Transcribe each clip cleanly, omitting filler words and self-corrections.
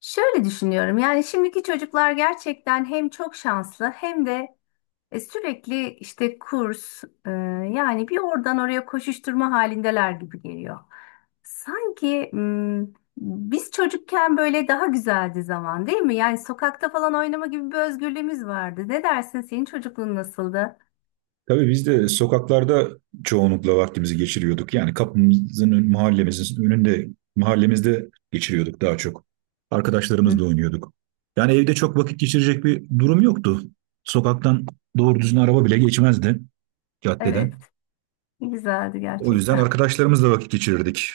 Şöyle düşünüyorum yani şimdiki çocuklar gerçekten hem çok şanslı hem de sürekli işte kurs yani bir oradan oraya koşuşturma halindeler gibi geliyor. Sanki m, Biz çocukken böyle daha güzeldi zaman değil mi? Yani sokakta falan oynama gibi bir özgürlüğümüz vardı. Ne dersin, senin çocukluğun nasıldı? Tabii biz de sokaklarda çoğunlukla vaktimizi geçiriyorduk. Yani kapımızın, mahallemizin önünde, mahallemizde geçiriyorduk daha çok. Hı, Arkadaşlarımızla oynuyorduk. Yani evde çok vakit geçirecek bir durum yoktu. Sokaktan doğru düzgün araba bile geçmezdi caddeden. evet, güzeldi O yüzden gerçekten. arkadaşlarımızla vakit geçirirdik.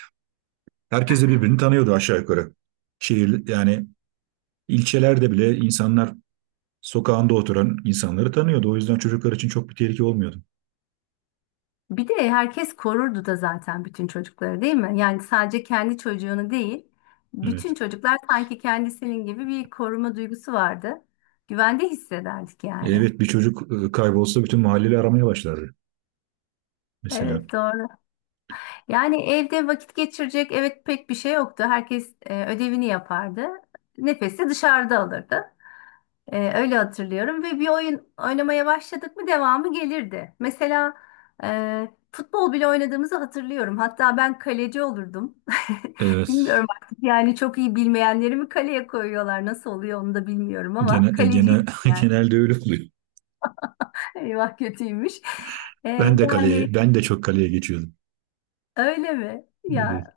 Herkes de birbirini tanıyordu aşağı yukarı. Yani ilçelerde bile insanlar sokağında oturan insanları tanıyordu. O yüzden çocuklar için çok bir tehlike olmuyordu. Bir de herkes korurdu da zaten bütün çocukları değil mi? Yani sadece kendi çocuğunu değil, Evet. bütün çocuklar sanki kendisinin gibi bir koruma duygusu vardı. Güvende hissederdik yani. Evet, bir çocuk kaybolsa bütün mahalleyle aramaya başlardı, mesela. Evet, doğru. Yani evde vakit geçirecek evet pek bir şey yoktu. Herkes ödevini yapardı. Nefesi dışarıda alırdı. Öyle hatırlıyorum ve bir oyun oynamaya başladık mı devamı gelirdi. Mesela futbol bile oynadığımızı hatırlıyorum. Hatta ben kaleci olurdum. Evet. Bilmiyorum artık yani çok iyi bilmeyenleri mi kaleye koyuyorlar, nasıl oluyor onu da bilmiyorum ama Genel, e, kaleciydim genel, yani. Genelde öyle oluyor. Eyvah, kötüymüş. Ee, Ben de yani kaleye, ben de çok kaleye geçiyordum. Öyle mi? Evet, Ya,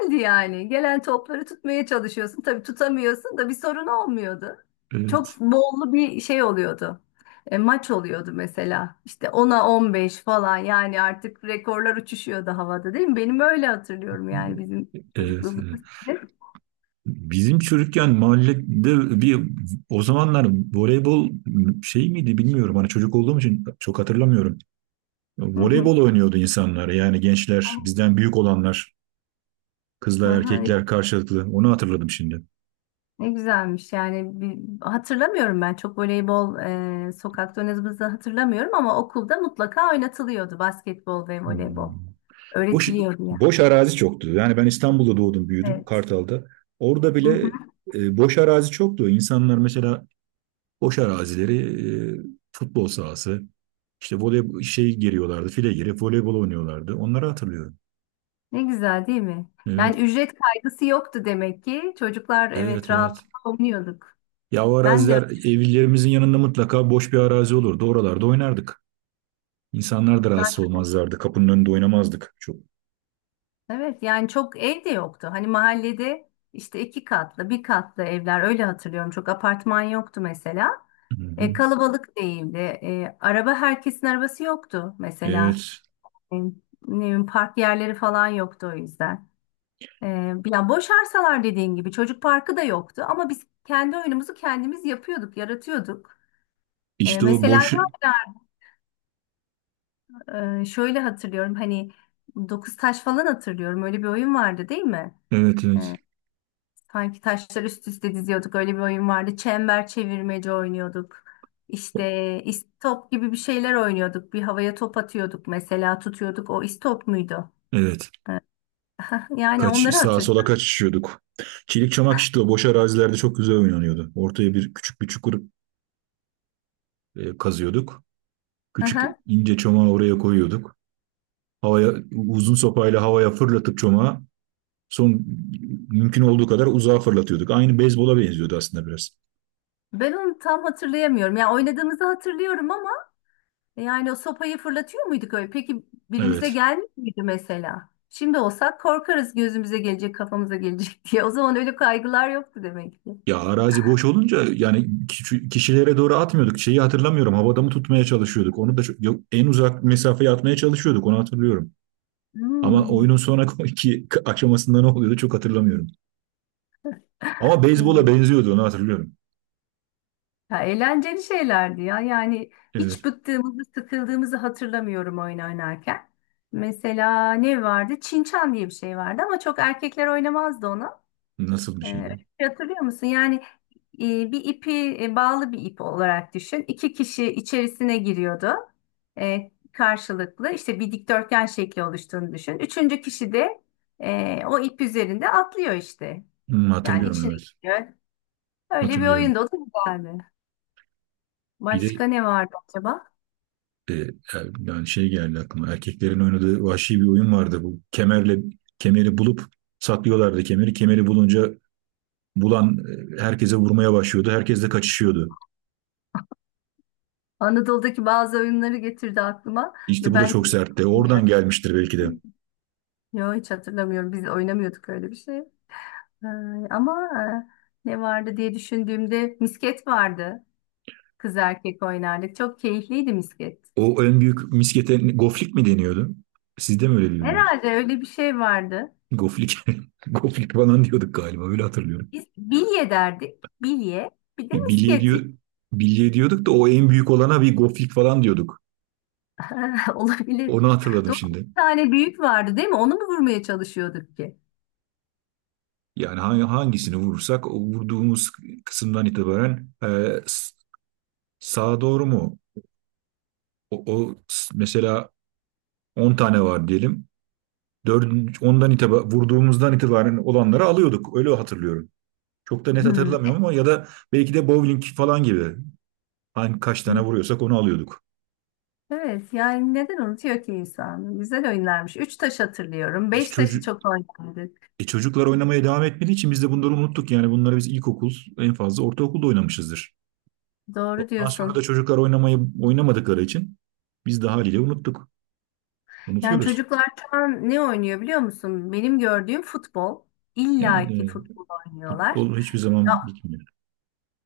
şimdi yani gelen topları tutmaya çalışıyorsun. Tabii tutamıyorsun da bir sorun olmuyordu. evet, Çok bollu bir şey oluyordu. E, maç oluyordu mesela. İşte ona 15 falan, yani artık rekorlar uçuşuyordu havada değil mi? Benim öyle hatırlıyorum yani bizim evet, çocukluğumuzda. evet. Bizim çocukken mahallede bir, o zamanlar, voleybol şey miydi bilmiyorum. Hani çocuk olduğum için çok hatırlamıyorum. Hı hı. Voleybol oynuyordu insanlar. Yani gençler, bizden büyük olanlar, kızlar, Aha, erkekler karşılıklı. Onu hatırladım şimdi. ne güzelmiş yani bir, hatırlamıyorum ben çok voleybol sokakta oynadığımızı hatırlamıyorum ama okulda mutlaka oynatılıyordu basketbol ve voleybol Hmm. Boş, öğretiliyordu ya. boş arazi çoktu. Yani ben İstanbul'da doğdum, büyüdüm Evet. Kartal'da. Orada Hı hı. bile boş arazi çoktu. İnsanlar mesela boş arazileri, e, futbol sahası, işte voley şey giriyorlardı, file girip voleybol oynuyorlardı. Onları hatırlıyorum. Ne güzel değil mi? Evet, Yani ücret kaygısı yoktu demek ki. Çocuklar evet, evet evet. rahatlıkla oynuyorduk. Ya o Ben de araziler evlerimizin yanında mutlaka boş bir arazi olurdu. Oralarda oynardık. İnsanlar da rahatsız zaten olmazlardı. Kapının önünde oynamazdık çok. evet yani çok ev de yoktu. Hani mahallede işte iki katlı, bir katlı evler öyle hatırlıyorum. Çok apartman yoktu mesela. Hı hı. E, kalabalık değildi. E, araba herkesin arabası yoktu mesela. Evet. Ne bileyim, park yerleri falan yoktu o yüzden. E, ya boş arsalar dediğin gibi çocuk parkı da yoktu ama biz kendi oyunumuzu kendimiz yapıyorduk, yaratıyorduk. E, İşte o mesela boş... Şöyle hatırlıyorum hani dokuz taş falan hatırlıyorum. Öyle bir oyun vardı değil mi? Evet, evet. Ee, Sanki taşlar üst üste diziyorduk. Öyle bir oyun vardı. Çember çevirmece oynuyorduk. İşte istop gibi bir şeyler oynuyorduk. Bir havaya top atıyorduk mesela, tutuyorduk. O istop muydu? Evet. Ee, Yani Kaç, onları sağa sola hatırlıyorum. kaçışıyorduk. Çelik çamak işte o boş arazilerde çok güzel oynanıyordu. Ortaya bir küçük bir çukur kazıyorduk. Küçük Aha. ince çomağı oraya koyuyorduk. Havaya uzun sopayla havaya fırlatıp çomağı son mümkün olduğu kadar uzağa fırlatıyorduk. Aynı beyzbola benziyordu aslında biraz. Ben onu tam hatırlayamıyorum. Ya oynadığımızı hatırlıyorum ama yani o sopayı fırlatıyor muyduk öyle? Peki birimize Evet. gelmiş miydi mesela? Şimdi olsak korkarız gözümüze gelecek, kafamıza gelecek diye. O zaman öyle kaygılar yoktu demek ki. Ya arazi boş olunca yani kişilere doğru atmıyorduk. Şeyi hatırlamıyorum. Havada mı tutmaya çalışıyorduk? Onu da yok, en uzak mesafeye atmaya çalışıyorduk. Onu hatırlıyorum. Ama oyunun Hmm, sonraki aşamasında ne oluyordu çok hatırlamıyorum. Ama beyzbola evet. benziyordu, onu hatırlıyorum. Ya eğlenceli şeylerdi ya. Yani Evet. hiç bıktığımızı, sıkıldığımızı hatırlamıyorum oyun oynarken. Mesela ne vardı? Çinçan diye bir şey vardı ama çok erkekler oynamazdı onu. Nasıl bir Öyle şeydi o? bir şey hatırlıyor musun? Yani bir ipi bağlı bir ip olarak düşün. İki kişi içerisine giriyordu. Karşılıklı işte bir dikdörtgen şekli oluştuğunu düşün. Üçüncü kişi de o ip üzerinde atlıyor işte. Hmm, Yani hatırlıyorum, içine evet. giriyor. Öyle bir Hatırlıyorum. oyunda o da güzeldi. Bir Başka de ne vardı acaba? e, yani şey geldi aklıma. Erkeklerin oynadığı vahşi bir oyun vardı bu. Kemerle kemeri bulup saklıyorlardı kemeri. Kemeri bulunca bulan herkese vurmaya başlıyordu. Herkes de kaçışıyordu. Anadolu'daki bazı oyunları getirdi aklıma. İşte Ya bu da ben çok sertti. Oradan bilmiyorum. gelmiştir belki de. Yok, hiç hatırlamıyorum. Biz oynamıyorduk öyle bir şey. Ee, ama Ne vardı diye düşündüğümde misket vardı. Kız erkek oynardık. Çok keyifliydi misket. O en büyük miskete goflik mi deniyordu? Siz de mi öyle diyordunuz? Herhalde öyle bir şey vardı. Goflik. Goflik falan diyorduk galiba. Öyle hatırlıyorum. Biz bilye derdik. Bilye. Bir de Bilye misket. diyor, bilye diyorduk da o en büyük olana bir goflik falan diyorduk. Olabilir. Onu hatırladım Doğru. şimdi. Bir tane büyük vardı değil mi? Onu mu vurmaya çalışıyorduk ki? Yani hangisini vurursak, o vurduğumuz kısımdan itibaren, s- sağa doğru mu? O, mesela 10 tane var diyelim. 4, ondan itibaren, vurduğumuzdan itibaren olanları alıyorduk. Öyle hatırlıyorum. Çok da net Hmm, hatırlamıyorum, ama ya da belki de bowling falan gibi. Hani kaç tane evet. vuruyorsak onu alıyorduk. Evet, yani neden unutuyor ki insan? Güzel oynarmış. Üç taş hatırlıyorum. E, Beş taşı çocuk, çok oynardık. çocuklar oynamaya devam etmediği için biz de bunları unuttuk. Yani bunları biz ilkokul, en fazla ortaokulda oynamışızdır. Doğru Ondan sonra da diyorsun. çocuklar oynamayı oynamadıkları için biz de haliyle unuttuk. Yani Unutuyoruz. çocuklar şu an ne oynuyor biliyor musun? Benim gördüğüm futbol. İlla Yani, ki futbol oynuyorlar. futbol hiçbir Ya, zaman bitmiyor.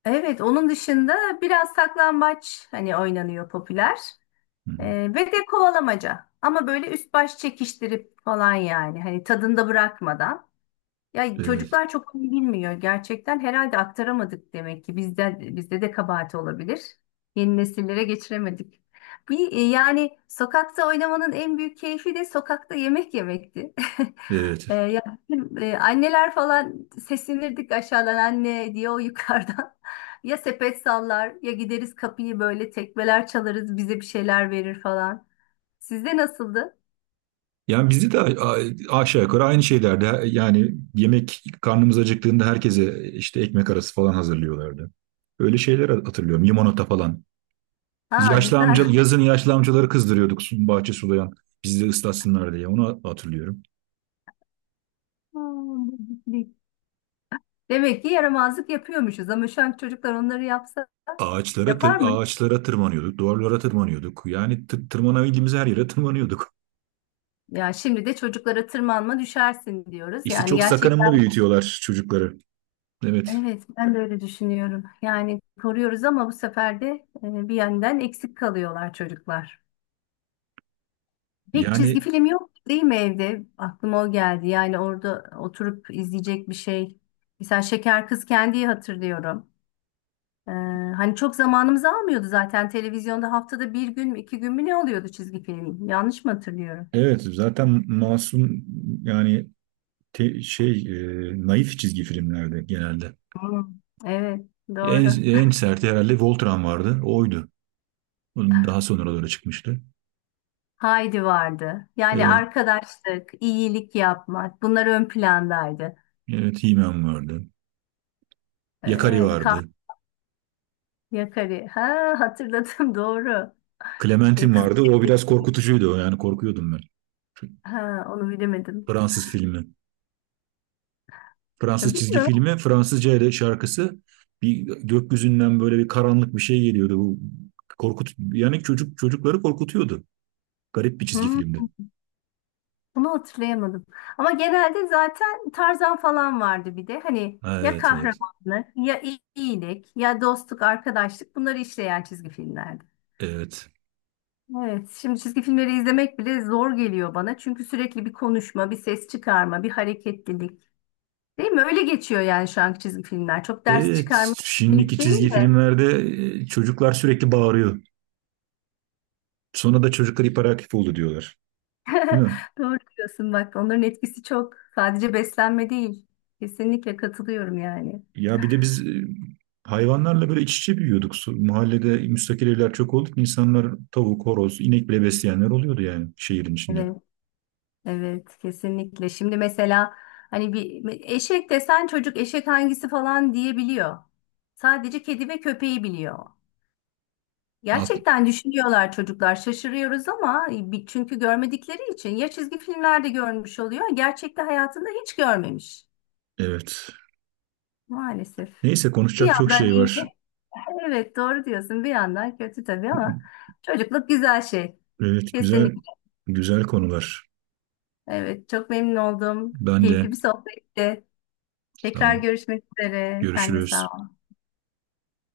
evet onun dışında biraz saklambaç hani oynanıyor, popüler. Hı Ee, hı. Ve de kovalamaca. Ama böyle üst baş çekiştirip falan yani. Hani tadında bırakmadan. Ya Evet, çocuklar çok iyi bilmiyor gerçekten. Herhalde aktaramadık demek ki. Bizde de kabahat olabilir. Yeni nesillere geçiremedik. Yani sokakta oynamanın en büyük keyfi de sokakta yemek yemekti. evet. E, ya Bizim, anneler falan seslenirdik aşağıdan anne diye o yukarıdan. Ya sepet sallar ya gideriz kapıyı böyle tekmeler çalarız, bize bir şeyler verir falan. Sizde nasıldı? Yani bizde de aşağı yukarı aynı şeylerde, yani yemek, karnımız acıktığında herkese işte ekmek arası falan hazırlıyorlardı. Öyle şeyler hatırlıyorum. Limonata falan. Biz Ha, yaşlı güzel. amca, yazın yaşlı amcaları kızdırıyorduk, bahçe sulayan. Bizi de ıslatsınlar diye, onu hatırlıyorum. Hmm, demek ki yaramazlık yapıyormuşuz ama şu an çocuklar onları yapsa Ağaçlara yapar mı? ağaçlara tırmanıyorduk, duvarlara tırmanıyorduk. Yani tırmanabildiğimiz her yere tırmanıyorduk. Ya şimdi de çocuklara tırmanma düşersin diyoruz. İşte Yani çok gerçekten sakınımlı büyütüyorlar çocukları. Evet. evet ben de öyle düşünüyorum. Yani koruyoruz ama bu sefer de bir yandan eksik kalıyorlar çocuklar. Pek çizgi Yani film yok değil mi evde? Aklıma o geldi. Yani orada oturup izleyecek bir şey. Mesela Şeker Kız Kendi'yi hatırlıyorum. Ee, Hani çok zamanımızı almıyordu zaten, televizyonda haftada bir gün mü iki gün mü ne oluyordu çizgi film? Yanlış mı hatırlıyorum? evet, zaten masum, yani şey, naif çizgi filmlerde genelde. Hmm, evet, En doğru. en serti herhalde Voltron vardı. Oydu. Onun daha sonralara çıkmıştı. Haydi vardı. Yani Evet, arkadaşlık, iyilik yapmak, bunlar ön plandaydı. evet, He-Man vardı. Yakari Evet, kah vardı. Yakarı. Ha, hatırladım, doğru. Ee, Clementine kız, vardı. O biraz korkutucuydu. Yani korkuyordum ben. ha, onu bilemedim. Fransız filmi. Ya, Fransız çizgi bilmiyorum. filmi. Fransızca ile şarkısı. Bir gökyüzünden böyle bir karanlık bir şey geliyordu. Bu korkut yani çocukları korkutuyordu. Garip bir çizgi Hmm, filmdi. bunu hatırlayamadım. Ama genelde zaten Tarzan falan vardı bir de. Hani ya Evet, evet. kahramanlık, ya iyilik, ya dostluk, arkadaşlık, bunları işleyen çizgi filmlerdi. Evet. Evet, şimdi çizgi filmleri izlemek bile zor geliyor bana. Çünkü sürekli bir konuşma, bir ses çıkarma, bir hareketlilik. Değil mi? Öyle geçiyor yani şu anki çizgi filmler. Çok ders Evet. çıkarma birlik Şimdiki değil çizgi de. filmlerde çocuklar sürekli bağırıyor. Sonra da çocuklar hiperaktif oldu diyorlar. Değil mi? Doğru diyorsun bak. Onların etkisi çok. Sadece beslenme değil. Kesinlikle katılıyorum yani. Ya bir de biz hayvanlarla böyle iç içe büyüyorduk. Mahallede müstakil evler çok olduk. İnsanlar tavuk, horoz, inek bile besleyenler oluyordu, yani şehrin içinde. Evet, evet kesinlikle. Şimdi mesela hani bir eşek desen çocuk eşek hangisi falan diyebiliyor. Sadece kedi ve köpeği biliyor. Ak- Gerçekten düşünüyorlar çocuklar. Şaşırıyoruz ama bir- çünkü görmedikleri için ya çizgi filmlerde görmüş oluyor, gerçekte hayatında hiç görmemiş. Evet. Maalesef. Neyse, Bir konuşacak çok yandan şey iyi. var. Evet, doğru diyorsun. Bir yandan kötü tabii ama çocukluk güzel şey. Evet, güzel Kesinlikle. güzel konular. Evet, çok memnun oldum. Ben Keyifli de bir sohbetti. sağ Tekrar ol. görüşmek üzere. Sen de sağ Görüşürüz. ol.